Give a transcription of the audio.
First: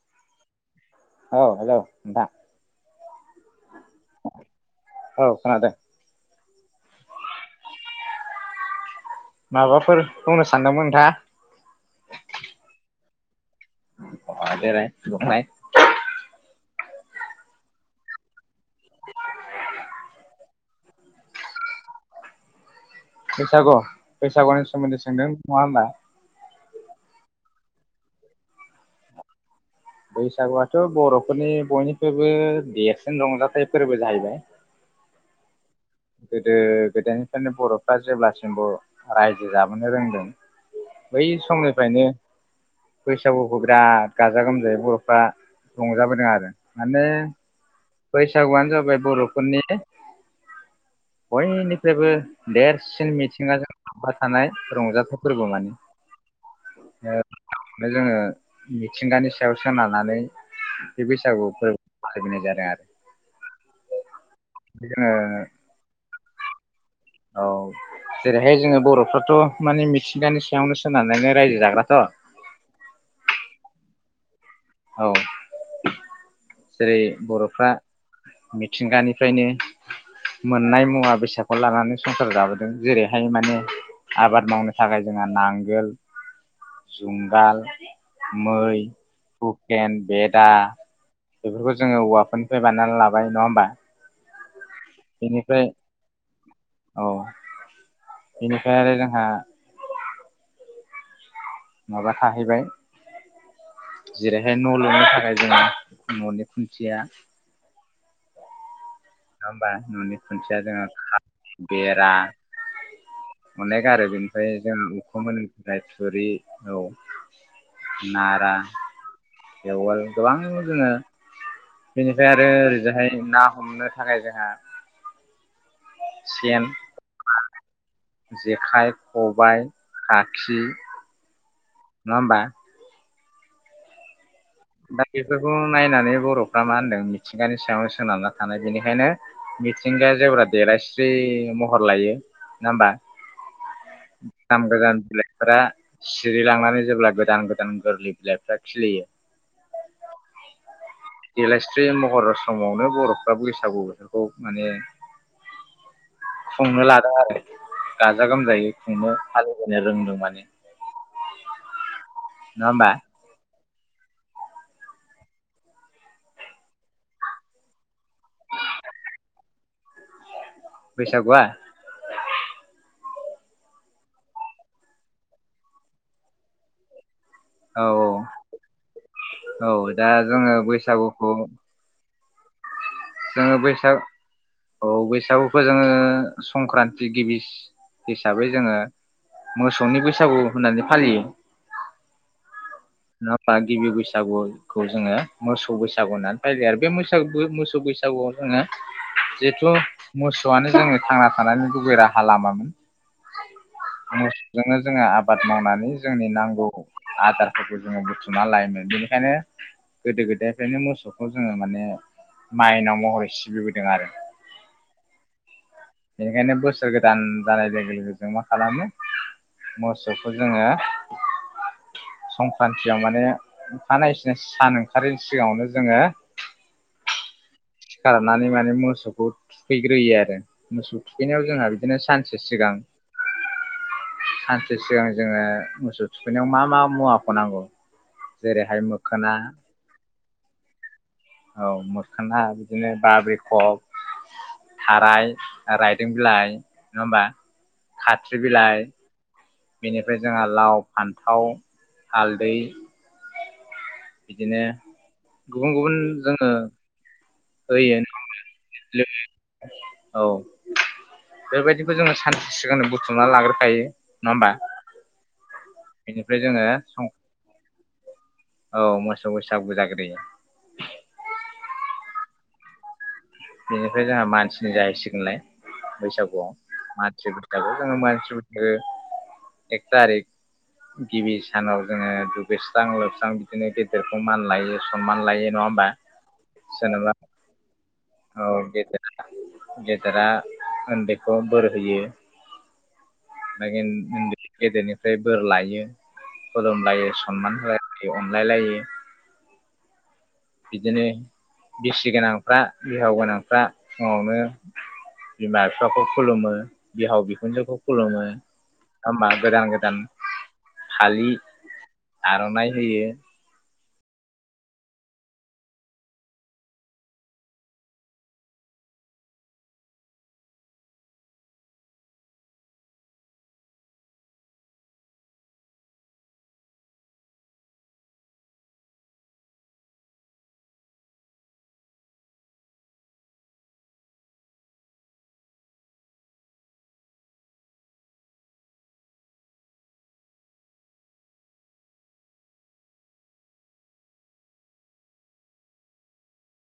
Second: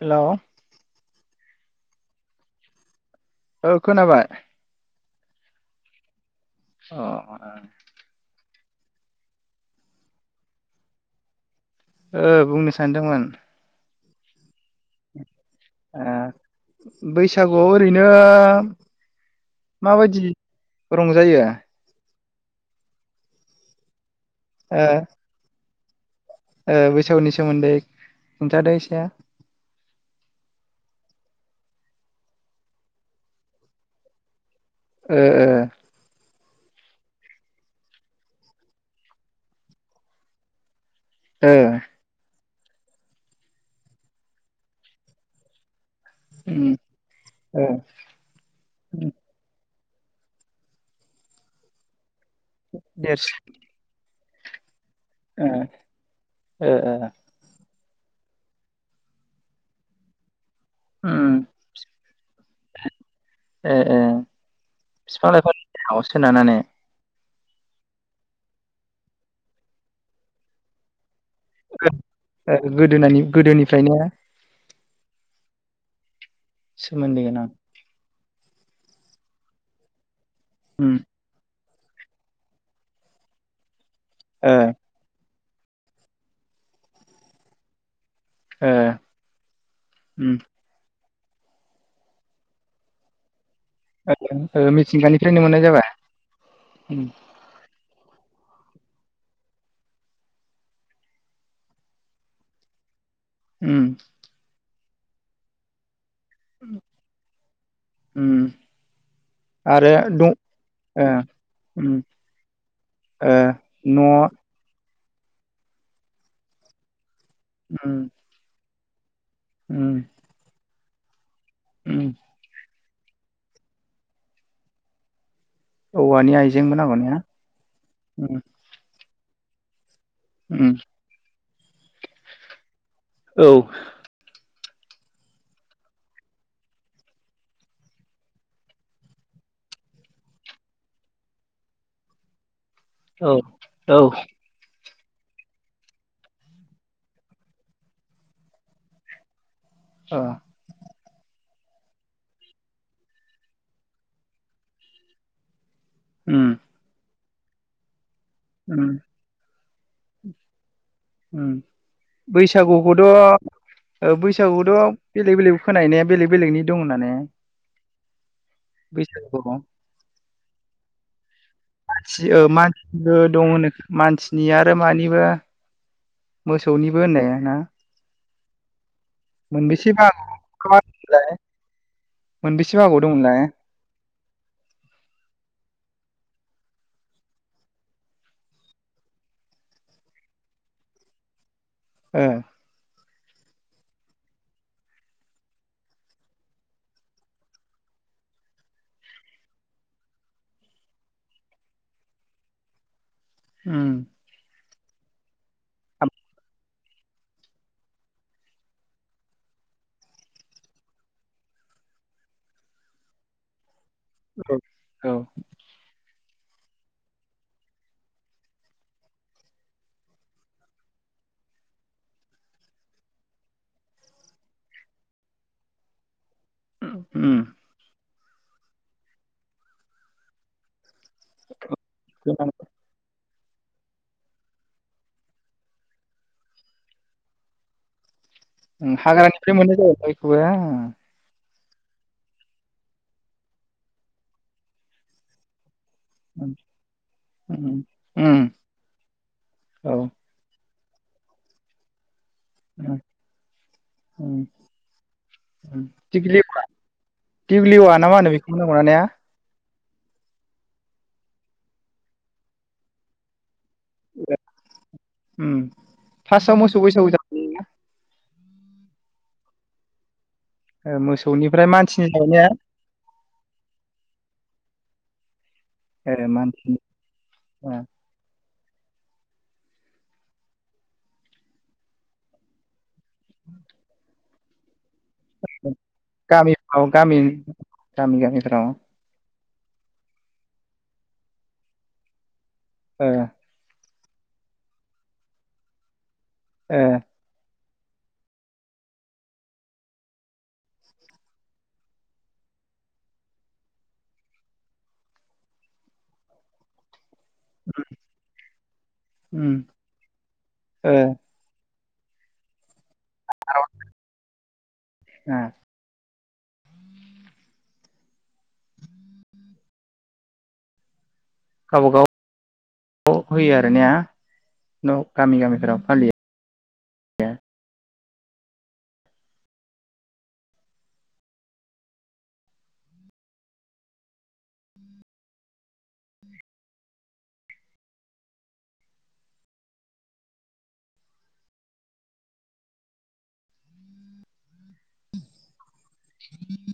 हेल' औ हेल' नोंथा। औ खोनाबाय। औ खोनादों। अ [inaudible] माबाफोर बुंनो सानदोंमोन नोंथाङा? ओ बुंनो सानदोंमोन। ओ [unintelligible] बैसागुआव ओरैनो माबायदि रंजायो? बैसागु बैसागुनि ओ सोमोन्दै सोंदों नङा होनब्ला? ओ बैसौनि सोमोन्दै खिथाद इसाया। बैसागुआथ' बर'फोरनि बयनिफ्रायबो देरसिन रंजाथाइ फोरबो जाहैबाय। ओ ओ ए ए। गोदो गोदायनिफ्रायनो बर'फ्रा जेब्लासिमबो रायजो जाबोनो रोंदों बै ओ समनिफ्रायनो बैसागुखौ बिराद गाजा गोमजायै बर'फ्रा रंजाबोदों आरो उम माने ओ बैसागुआनो जाबाय बर'फोरनि बयनिफ्रायबो देरसिन मिथिङाजों थानाय रंजा ओ ओ ओ। जोङो मिथिंगानि सायाव सोनारनानै बे बैसागु फोरबोखौ फलिनाय जादों [unintelligible] ए ए जोङो बिफां लाइफां सोनारानानै औ जेरैहाय जोङो बर'फ्राथ' माने मिथिंगानि सायावनो सोनारनानै रायजो जाग्राथ' गोदोनानि गोदोनिफ्रायनो औ। जेरै सोमोन्दो गोनां बर'फ्रा मिथिंगानिफ्रायनो मोननाय उम मुवा बेसाद लानानै संसार जाबोदों जेरैहाय माने आबाद ओ मावनो थाखाय जोंहा नांगोल जुंगाल ओ मै हुकेन उम बेदा बेफोरखौ जोङो औवाफोरनिफ्राय बानायनानै लाबाय नङा होमबा? [inaudible] मिथिंगानिफ्रायनो बेनिफ्राय मोननाय जाबाय उम औ बेनिफ्राय आरो जोंहा माबा थाहैबाय। उम जेरैहाय न' लुनो थाखाय जोङो न'नि खुन्थिया उम नङा होमबा आरो न'नि दं खुन्थिया जोङो ओ उम बेरा ओ अनेग आरो न' बेनिफ्राय जों [unintelligible] थुरि औ उम नारा उम थेवोल गोबां जोङो उम बेनिफ्राय आरो जाहाय ना हमनो थाखाय जोंहा औवानि सेन आइजेंबो नांगौ ना? जेखाइ खब बाय खाखि उम नङा होमबा? औ दा बेफोरखौ नायनानै बर'फ्रा मा होनदों मिथिंगानि सायाव सोनारना थानाय बेनिखायनो मिथिंगाया जेब्ला देलायस्रि महर लायो नङा होमबा औ औ दाम गोजान बिलाइफोरा सिरिलांनानै जेब्ला गोदान गोदान गोरलै बिलाइफ्रा खिलियो। ओ देलायस्रि महर समावनो बर'फ्रा बैसागु बोथोरखौ माने उम खुंनो लादों आरो गाजा गोमजायै उम खुंनो फालिबोनो रोंदों माने उम नङा होमबा? बैसागुखौथ' ओ बैसागुथ' बेलेग बेलेग खोनायो ने बेलेग बेलेगनि दं होननानै? बैसागुखौ बैसागुआ मानसि ओ मानसिनिबो दङ होननाय खो मानसिनि आरो मानिबा मोसौनिबो होननाया औ औ औ मोनबेसे दा जोङो बैसागुखौ मोन बेस जोङो बैसाग औ बैसागुखौ जोङो संक्रान्ति गिबिस हिसाबै जोङो मोसौनि बैसागु होननानै फालियो ओ नङा होमबा गिबि बैसागुखौ जोङो मोसौ बैसागु होननानै फालियो आरो बे मैसागु मोसौ बैसागुआव जोङो जेथु मोसौआनो जोङो थांना थानायनि गुबै राहा लामामोन उम जोंनो जोङो आबाद मावनानै जोंनि नांगौ आदार फोरखौ जोङो बुथुमना लायोमोन बेनिखायनो गोदो गोदायनिफ्रायनो मोसौखौ जोङो माने माइनाव महरै सिबिबोदों आरो औ औ बेनिखायनो बोसोर गोदान जानाय लोगो लोगो जों मा खालामो मोसौखौ जोङो संक्रान्तियाव माने खानाय सिना सानो ओंखारैनि सिगाङावनो जोङो उम सिखारनानै माने मोसौखौ थुखैग्रोयो आरो मोसौ थुखैनायाव जोंहा बिदिनो औ सानसे उम सिगां सानसे सिगां जोङो मोसौ थुखैनायाव मा मा मुवाखौ नांगौ जेरैहाय उम मोखोना हाग्रानिफ्राय मोनो जाहैबाय [unintelligible] औ मोखोना बिदिनो बाब्रिखब थाराय रायदों बिलाइ नङा होमबा उम, खाथ्रि उम, बिलाइ बेनिफ्राय जोंहा लाव फान्थाव हालदै उम बिदिनो गुबुन उम गुबुन [unintelligible] जोङो दिग्लिआ होयो ना मा होनो बेखौनो नङा ने औ बेबायदिखौ जोङो सानसे सिगां बुथुमनानै लाग्रो खायो नङा होमबा उम बेनिफ्राय फार्स्टआव जोङो मोसौ बैसागु जायो औ मोसौ बैसागु जाग्रोयो ओ मोसौनिफ्राय मानसिनि थाखाय ने बेनिफ्राय जोंहा मानसिनि जाहैसिगोनलाय बैसागुआव मानसिनि मानसि बैसागु ओ जोङो मानसि ओ एक तारिक गिबि सानाव जोङो दुगैस्रां लोब स्रां जोङो गेदेर सनमान लायो नङा होमबा गामिफोराव सोरनोबा गामि गामि औ गामिफोराव गेदेरा गेदेरा ओन्दैखौ बोर होयो [unintelligible] उन्दै गेदेरनिफ्राय बोर लायो खुलुम लायो सनमान हो यो अनलाइ‌ लायो बिदिनो बिसि गोनांफ्रा बिहाव गोनांफ्रा फुङावनो बिमा बिफाखौ खुलुमो बिहाव बिख खौ खुलुमो नंङा होनबा गोदान गोदान फालि आरनाय होयो [unintelligible] ओ गावबा गाव होयो आर ने न गामि गामिफोराव फालियो [unintelligible]